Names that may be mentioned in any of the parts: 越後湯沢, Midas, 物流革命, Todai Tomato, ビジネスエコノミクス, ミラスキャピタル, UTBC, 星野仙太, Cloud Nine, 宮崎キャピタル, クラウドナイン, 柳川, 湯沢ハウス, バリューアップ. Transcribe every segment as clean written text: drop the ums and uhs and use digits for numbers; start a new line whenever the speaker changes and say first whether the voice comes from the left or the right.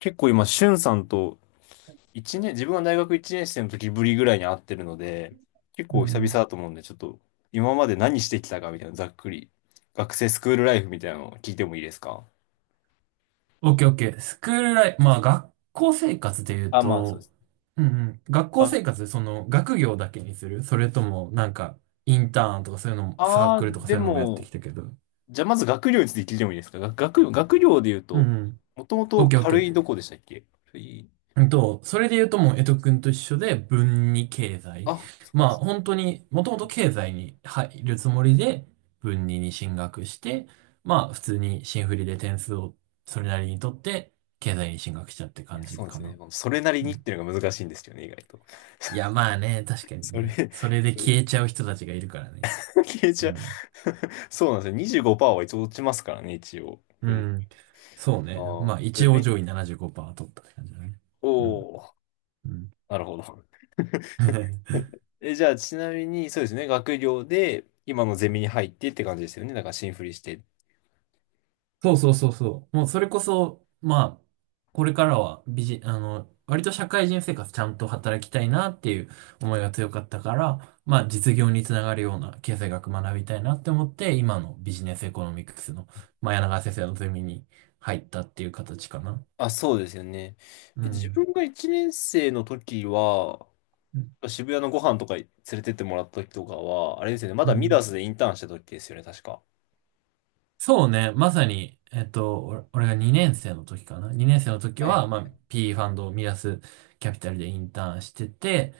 left: 結構今、しゅんさんと一年、自分が大学1年生の時ぶりぐらいに会ってるので、結
right: う
left: 構久
right: んう
left: 々
right: ん。
left: だと思うんで、ちょっと今まで何してきたかみたいな、ざっくり。学生スクールライフみたいなのを聞いてもいいですか？
right: オッケーオッケー。スクールライフ、まあ学校生活で言う
left: あ、まあそうで
right: と。
left: す。
right: うんうん。学校
left: あ、
right: 生活でその学業だけにする？それともなんかインターンとかそういうのも、サークルとか
left: で
right: そういうのもやって
left: も、
right: きたけど。
left: じゃあまず学業について聞いてもいいですか？学業で言う
right: うん
left: と、
right: うん。
left: もとも
right: オッ
left: と
right: ケーオッケ
left: 軽いど
right: ー。
left: こでしたっけ？軽い、
right: それで言うと、もう江戸くんと一緒で文に経済。
left: あ、そっか。
right: まあ本当にもともと経済に入るつもりで文に進学して、まあ普通に新振りで点数をそれなりに取って経済に進学したって
left: い
right: 感
left: や、
right: じ
left: そうで
right: か
left: すね。
right: な。
left: まあそれなりにっていうのが難しいんですよね、意外と。
right: いや、まあね、確かに
left: それ、
right: ね。それで消えちゃう人たちがいるからね。
left: 消え
right: う
left: ちゃう。
right: ん。
left: そうなんですよ。25%は一応落ちますからね、一応。
right: うん。そうね。
left: あ
right: ま
left: あ。
right: あ、
left: じゃ
right: 一
left: あ、
right: 応上位75%取ったって感じだね。うん。
left: おお、
right: うん。
left: なるほど。え、じゃあ、ちなみに、そうですね、学業で、今のゼミに入ってって感じですよね。だから、新振りして。
right: そうそうそうそう。もうそれこそ、まあ、これからはビジ、あの、割と社会人生活ちゃんと働きたいなっていう思いが強かったから、まあ実業につながるような経済学学びたいなって思って、今のビジネスエコノミクスの、まあ、柳川先生のゼミに入ったっていう形かな。
left: あ、そうですよね。
right: う
left: え、自
right: ん。
left: 分が1年生の時は、
right: うん。
left: 渋谷のご飯とか連れてってもらった時とかは、あれですよね、ま
right: う
left: だミダ
right: ん。
left: スでインターンした時ですよね、確か。
right: そうね、まさに、俺が2年生の時かな。2年生の時
left: はい。
right: は、まあ、P ファンドをミラスキャピタルでインターンしてて、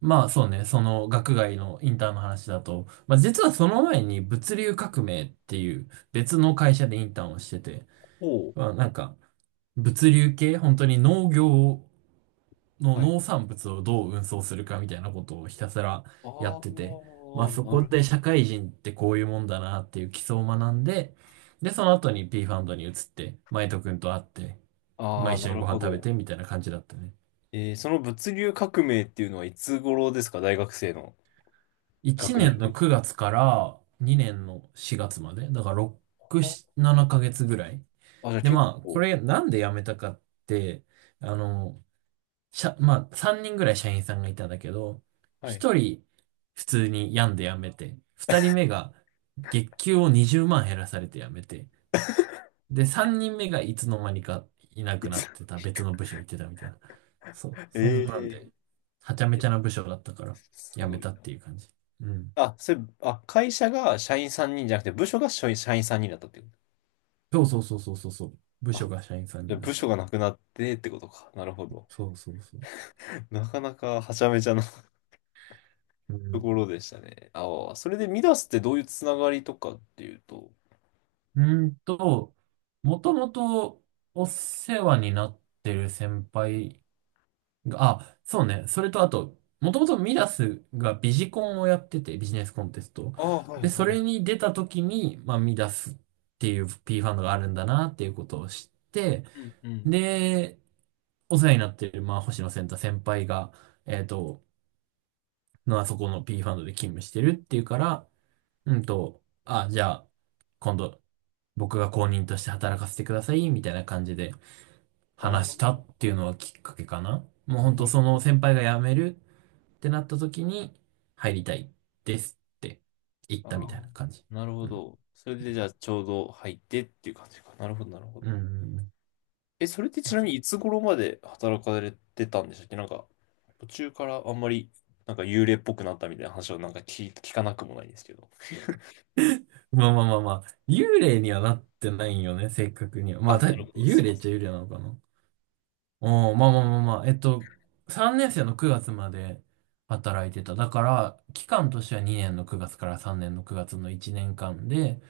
right: まあそうね、その学外のインターンの話だと、まあ実はその前に物流革命っていう別の会社でインターンをしてて、
left: おお。
right: まあなんか物流系、本当に農業の
left: はい。
right: 農
left: はい。
right: 産物をどう運送するかみたいなことをひたすらやって
left: あ
right: て、まあ
left: あ、
right: そ
left: な
right: こ
left: る
right: で社会人ってこういうもんだなっていう基礎を学んで、で、その後に P ファンドに移って、マイト君と会って、まあ一
left: な
right: 緒に
left: る
right: ご飯
left: ほ
right: 食べ
left: ど。
right: てみたいな感じだったね。
left: えー、その物流革命っていうのはいつ頃ですか？大学生の
right: 1
left: 学年
right: 年
left: で言
right: の
left: う
right: 9月から2年の4月まで、だから6、
left: と。
right: 7ヶ月ぐらい。
left: あ、あ、じゃあ
right: で、
left: 結
right: まあこ
left: 構、
right: れなんで辞めたかって、あの、まあ、3人ぐらい社員さんがいたんだけど、
left: はい。
right: 1人普通に病んで辞めて、2人目が月給を20万減らされて辞めて、で、3人目がいつの間にかいな
left: い
right: くな
left: つ、
right: ってた、別の部署行ってたみたいな。そう、
left: え
right: そんなん
left: ー、
right: で、はちゃめち
left: え、
right: ゃな部署だったから
left: す
right: 辞め
left: ごい
right: たっていう感じ。うん。
left: な。あ、それ、あ、会社が社員3人じゃなくて、部署が社員3人だったってこ
right: そうそうそうそうそうそう。部
left: と。
right: 署
left: あ、
right: が社員さん
left: じ
right: に
left: ゃあ
right: なっ
left: 部
right: た。
left: 署がなくなってってことか。なるほど。
right: そうそうそう。
left: なかなかはちゃめちゃな
right: う
left: と
right: ん。
left: ころでしたね。ああ、それでミダスってどういうつながりとかっていうと。
right: うーんと、もともとお世話になってる先輩。あ、そうね。それとあと、もともとミダスがビジコンをやってて、ビジネスコンテスト。
left: ああ、はい
right: で、そ
left: は
right: れに出た時に、まあ、ミダスっていう P ファンドがあるんだなっていうことを知って、
left: い。うんうん。
right: で、お世話になってる、まあ、星野仙太先輩が、えっと、あそこの P ファンドで勤務してるっていうから、あ、じゃあ、今度、僕が公認として働かせてください、みたいな感じで
left: あ
right: 話し
left: あ、
right: たっていうのはきっかけかな。もう本
left: な
right: 当
left: る
right: そ
left: ほ
right: の
left: ど。
right: 先輩が辞めるってなった時に、入りたいですって言っ
left: あ
right: たみ
left: あ、
right: たいな感じ。
left: なるほ
right: うん。
left: ど。それでじゃあちょうど入ってっていう感じか。なるほど、なるほ
right: う
left: ど。
right: んうん。
left: え、それってち
right: ま
left: な
right: さ
left: み
right: に。
left: にいつ頃まで働かれてたんでしたっけ？なんか、途中からあんまり、なんか幽霊っぽくなったみたいな話をなんか聞かなくもないんですけど。
right: まあまあまあまあ、幽霊にはなってないよね、正確には。ま
left: あ、
right: あ、
left: なるほど、す
right: 幽
left: い
right: 霊
left: ま
right: っ
left: せ
right: ちゃ幽
left: ん。
right: 霊なのかな。おー、まあまあまあまあ、3年生の9月まで働いてた。だから、期間としては2年の9月から3年の9月の1年間で、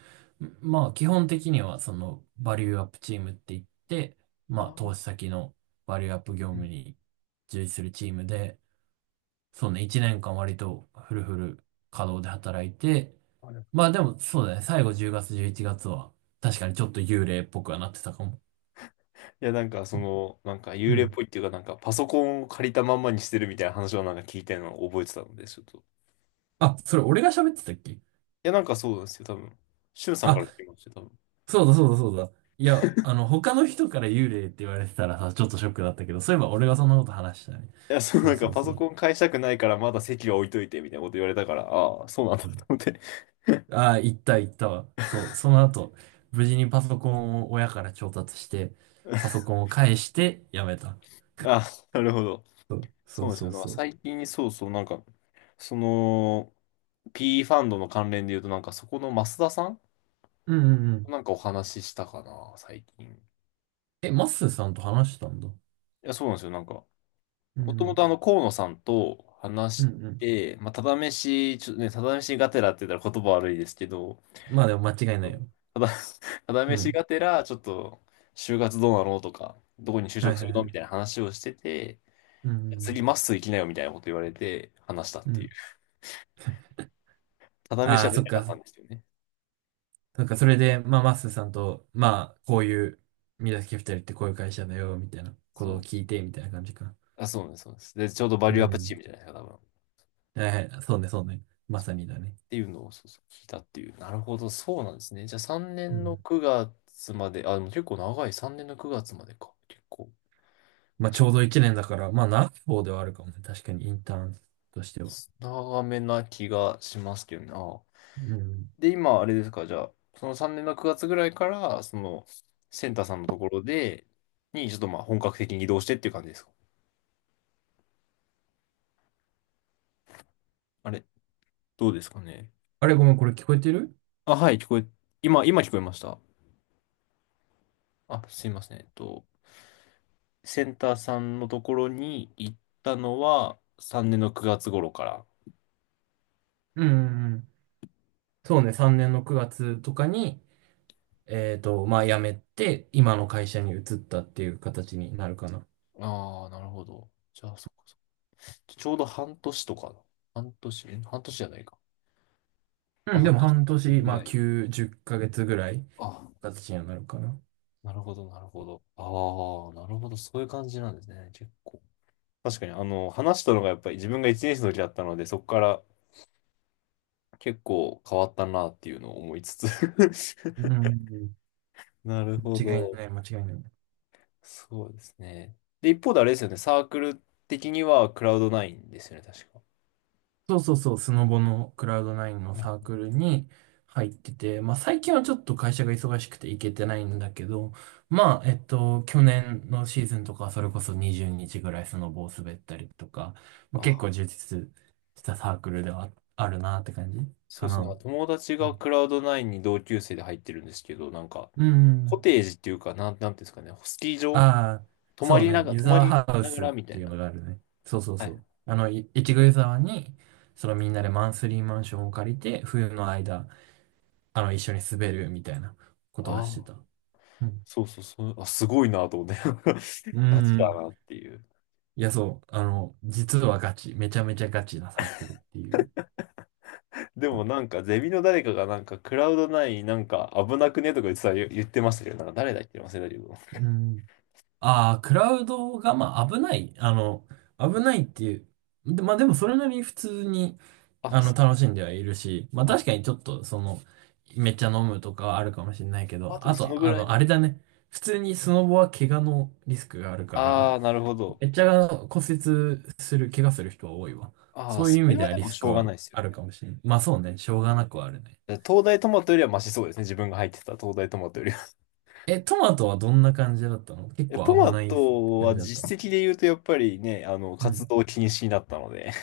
right: まあ、基本的には、その、バリューアップチームって言って、まあ、投資
left: あ、
right: 先のバリューアップ業
left: う
right: 務
left: ん。
right: に従事するチームで、そうね、1年間割とフルフル稼働で働いて、
left: あれ、い
right: まあでもそうだね、最後10月、11月は確かにちょっと幽霊っぽくはなってたかも。
left: や、なんかそ
right: うん
left: の、なんか
right: う
left: 幽霊っ
right: ん。
left: ぽいっていうか、なんかパソコンを借りたまんまにしてるみたいな話をなんか聞いたのを覚えてたので、ちょっと。い
right: あ、それ俺が喋ってたっけ？
left: や、なんかそうなんですよ、多分。しゅんさんから
right: あ、
left: 聞きました、多分。
right: そうだそうだそうだ。いや、他の人から幽霊って言われてたらさ、ちょっとショックだったけど、そういえば俺がそんなこと話したね。
left: いや、そう、
right: そう
left: なんか
right: そう
left: パ
right: そ
left: ソコ
right: う。
left: ン返したくないからまだ席は置いといてみたいなこと言われたから、ああ、そうなんだと思って。
right: ああー、行った行ったわ。そう、その後、無事にパソコンを親から調達して、パソ コンを返してやめた。
left: あ、なるほど。
right: そ
left: そう
right: う
left: なんです
right: そうそ
left: よ。
right: う
left: なんか
right: そう。
left: 最近、そうそう、なんか、その、P ファンドの関連で言うと、なんかそこの増田さん
right: うんうん。
left: なんかお話ししたかな、最近。い
right: え、マッスーさんと話したんだ。
left: や、そうなんですよ。なんか、
right: う
left: もとも
right: ん。
left: とあの、河野さんと
right: う
left: 話
right: んう
left: し
right: ん。
left: て、まあ、ただ飯、ちょっとね、ただ飯がてらって言ったら言葉悪いですけど、
right: まあでも間
left: ちょっ
right: 違いない
left: と
right: よ。
left: ただ、ただ
right: う
left: 飯
right: ん。
left: がてら、ちょっと、就活どうなのとか、どこに就
right: はい
left: 職
right: は
left: する
right: いは
left: のみた
right: い。
left: いな話をしてて、
right: うん。
left: 次まっすー行きなよみたいなこと言われて、話したっ
right: う
left: ていう。
right: ん。
left: ただ飯
right: あ
left: は
right: あ、
left: 出
right: そっ
left: なかったん
right: か。
left: ですよね。
right: そっか、それで、まあ、マッスーさんと、まあ、こういう、宮崎キャピタルってこういう会社だよ、みたいなこ
left: そ
right: とを聞
left: う。
right: いて、みたいな感じか。
left: あ、そうです、そうです。で、ちょうどバ
right: う
left: リューアップチ
right: ん。
left: ームじゃないですか、多分。っ
right: はいはい。そうね、そうね。まさにだね。
left: ていうのを、そうそう、聞いたっていう。なるほど、そうなんですね。じゃあ3
right: う
left: 年の
right: ん。
left: 9月まで、あ、でも結構長い、3年の9月までか。結構、
right: まあ、ち
left: 確
right: ょ
left: か
right: う
left: に。
right: ど一年だから、まあ、長い方ではあるかもね。確かに、インターンとしては。
left: 長めな気がしますけどね。ああ、
right: うん。
left: で、今、あれですか、じゃあ、その3年の9月ぐらいから、その、センターさんのところで、に、ちょっとまあ、本格的に移動してっていう感じですか？あれ、どうですかね。
right: あれ、ごめん、これ聞こえてる？
left: あ、はい、聞こえ、今、今聞こえました。あ、すいません。えっと、センターさんのところに行ったのは、3年の9月頃から。
right: うんうんうん。そうね、3年の9月とかに、まあ辞めて、今の会社に移ったっていう形になるかな。
left: ああ、なるほど。じゃあ、そっかそっか。ちょうど半年とか。半年、え、半年じゃないか。ま
right: う
left: あ、
right: ん、で
left: 半
right: も
left: 年
right: 半年、
left: ぐ
right: ま
left: ら
right: あ
left: い。
right: 9、10ヶ月ぐらい、
left: あ、
right: 形にはなるかな。
left: なるほど、なるほど。ああ、なるほど。そういう感じなんですね。結構。確かに、あの、話したのがやっぱり自分が1年生の時だったので、そこから結構変わったなっていうのを思いつつ
right: うん、
left: なるほ
right: 間違い
left: ど。
right: ない、間違いない。
left: そうですね。で、一方であれですよね。サークル的にはクラウドナインですよね、確か。
right: そうそうそう、スノボのクラウドナインの
left: はい、
right: サークルに入ってて、まあ最近はちょっと会社が忙しくて行けてないんだけど、まあ、去年のシーズンとかはそれこそ20日ぐらいスノボを滑ったりとか、まあ、結
left: あ、
right: 構充実したサークルではああるなって感じ
left: そう
right: か
left: ですね。なん
right: な。
left: か友達がクラウドナインに同級生で入ってるんですけど、なんか、
right: う
left: コ
right: ん。
left: テージっていうか、なん、なんていうんですかね。スキー場
right: ああ、
left: 泊ま
right: そう
left: りな
right: ね。
left: がら、
right: 湯
left: 泊ま
right: 沢
left: り
right: ハウ
left: なが
right: スっ
left: らみた
right: て
left: い
right: いう
left: な。
right: のがあるね。そうそう
left: は
right: そ
left: い、
right: う。越後湯沢に、そのみんなでマンスリーマンションを借りて、冬の間、一緒に滑るみたいなことはして
left: あ
right: た。
left: あ、
right: うん。
left: そうそうそう、あ、すごいなと思って、
right: うん
left: ガチ
right: う
left: だ
right: ん。
left: なっていう。
right: いや、そう。実はガチ。めちゃめちゃガチなサークルっていう。
left: で
right: そ
left: も
right: う。
left: なんか、ゼミの誰かがなんか、クラウド内なんか危なくねとか言ってましたけど、なんか誰だっけ忘れたけど。
right: うん。ああ、クラウドが、まあ、危ない。危ないっていう。で、まあ、でもそれなりに普通に、
left: あ、そう、
right: 楽しんではいるし、まあ
left: あ、
right: 確かにちょっと、めっちゃ飲むとかはあるかもしれないけ
left: あ、
right: ど、
left: でも
right: あ
left: その
right: と、
left: ぐらい
right: あ
left: の。
right: れだね。普通にスノボは怪我のリスクがあるから、
left: ああ、なるほど。
right: めっちゃ骨折する、怪我する人は多いわ。
left: ああ、
right: そういう
left: そ
right: 意
left: れ
right: 味で
left: は
right: は
left: で
right: リ
left: も
right: ス
left: し
right: ク
left: ょうがな
right: は
left: いですよ
right: あ
left: ね。
right: るかもしれない。まあそうね、しょうがなくはあるね。
left: 東大トマトよりはマシそうですね。自分が入ってた東大トマトよりは。
right: え、トマトはどんな感じだったの？ 結
left: いや、ト
right: 構危
left: マ
right: ない
left: ト
right: 感
left: は
right: じだった
left: 実
right: の？
left: 績で言うと、やっぱりね、あの、
right: う
left: 活
right: ん。
left: 動禁止になったので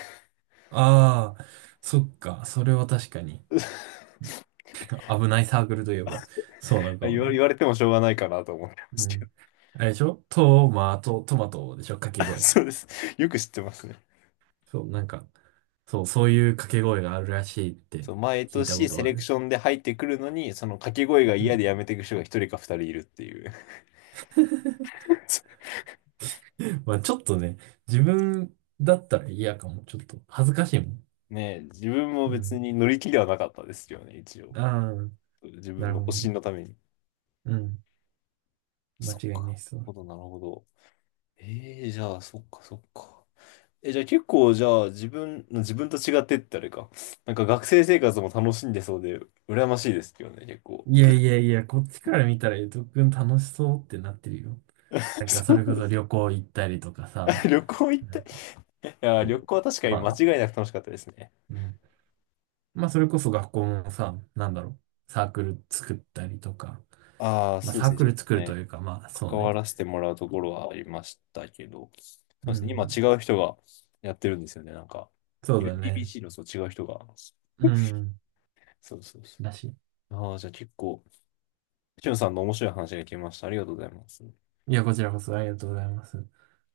right: ああ、そっか、それは確かに。危ないサークルといえば、そうなのかもね。
left: 言われてもしょうがないかなと思ってま
right: う
left: すけど。
right: ん。あれでしょ？トマト。トマトでしょ、掛け 声。
left: そうです。よく知ってますね。
right: そう、なんか、そう、そういう掛け声があるらしいって
left: そう、毎
right: 聞いたこ
left: 年
right: と
left: セ
right: はあ
left: レクシ
right: る。
left: ョンで入ってくるのに、その掛け声が
right: う
left: 嫌
right: ん。
left: でやめていく人が一人か二人いるっていう。
right: まあちょっとね、自分だったら嫌かも。ちょっと恥ずかしいもん。
left: ねえ、自分も
right: う
left: 別
right: ん。
left: に乗り気ではなかったですよね、一応。
right: ああ、
left: 自
right: な
left: 分
right: る
left: の
right: ほど
left: 保
right: ね。
left: 身のために。
right: うん。間
left: そっ
right: 違いな
left: か。
right: い。そ
left: なる
right: う。
left: ほど、なるほど。ええ、じゃあ、そっか、そっか。え、じゃあ結構、じゃあ、自分と違ってってあれか。なんか学生生活も楽しんでそうで、羨ましいですけどね、結構。
right: いやいやいや、こっちから見たらゆとくん楽しそうってなってるよ。なんかそ
left: そ
right: れこ
left: うで
right: そ
left: す、
right: 旅行行ったりとか
left: あ
right: さ、
left: 旅行行っ
right: な
left: た。い
right: んか、
left: や、
right: そう。
left: 旅行は確かに
right: ま
left: 間
right: あ、
left: 違いなく楽しかったですね。
right: うん。まあ、それこそ学校もさ、なんだろう、サークル作ったりとか、
left: ああ、
right: まあ、
left: そうで
right: サー
left: すね。
right: ク
left: ちょっ
right: ル
left: と
right: 作ると
left: ね、
right: いうか、まあ、そう
left: 関
right: ね。
left: わらせてもらうところはありましたけど、そう
right: う
left: ですね、今違
right: ん。
left: う人がやってるんですよね、なんか。
right: そうだね。
left: UTBC のそう違う人が。
right: う ん。
left: そうそうそ
right: だし。
left: う。ああ、じゃあ結構、しゅんさんの面白い話が聞けました。ありがとうございます。
right: いや、こちらこそありがとうございます。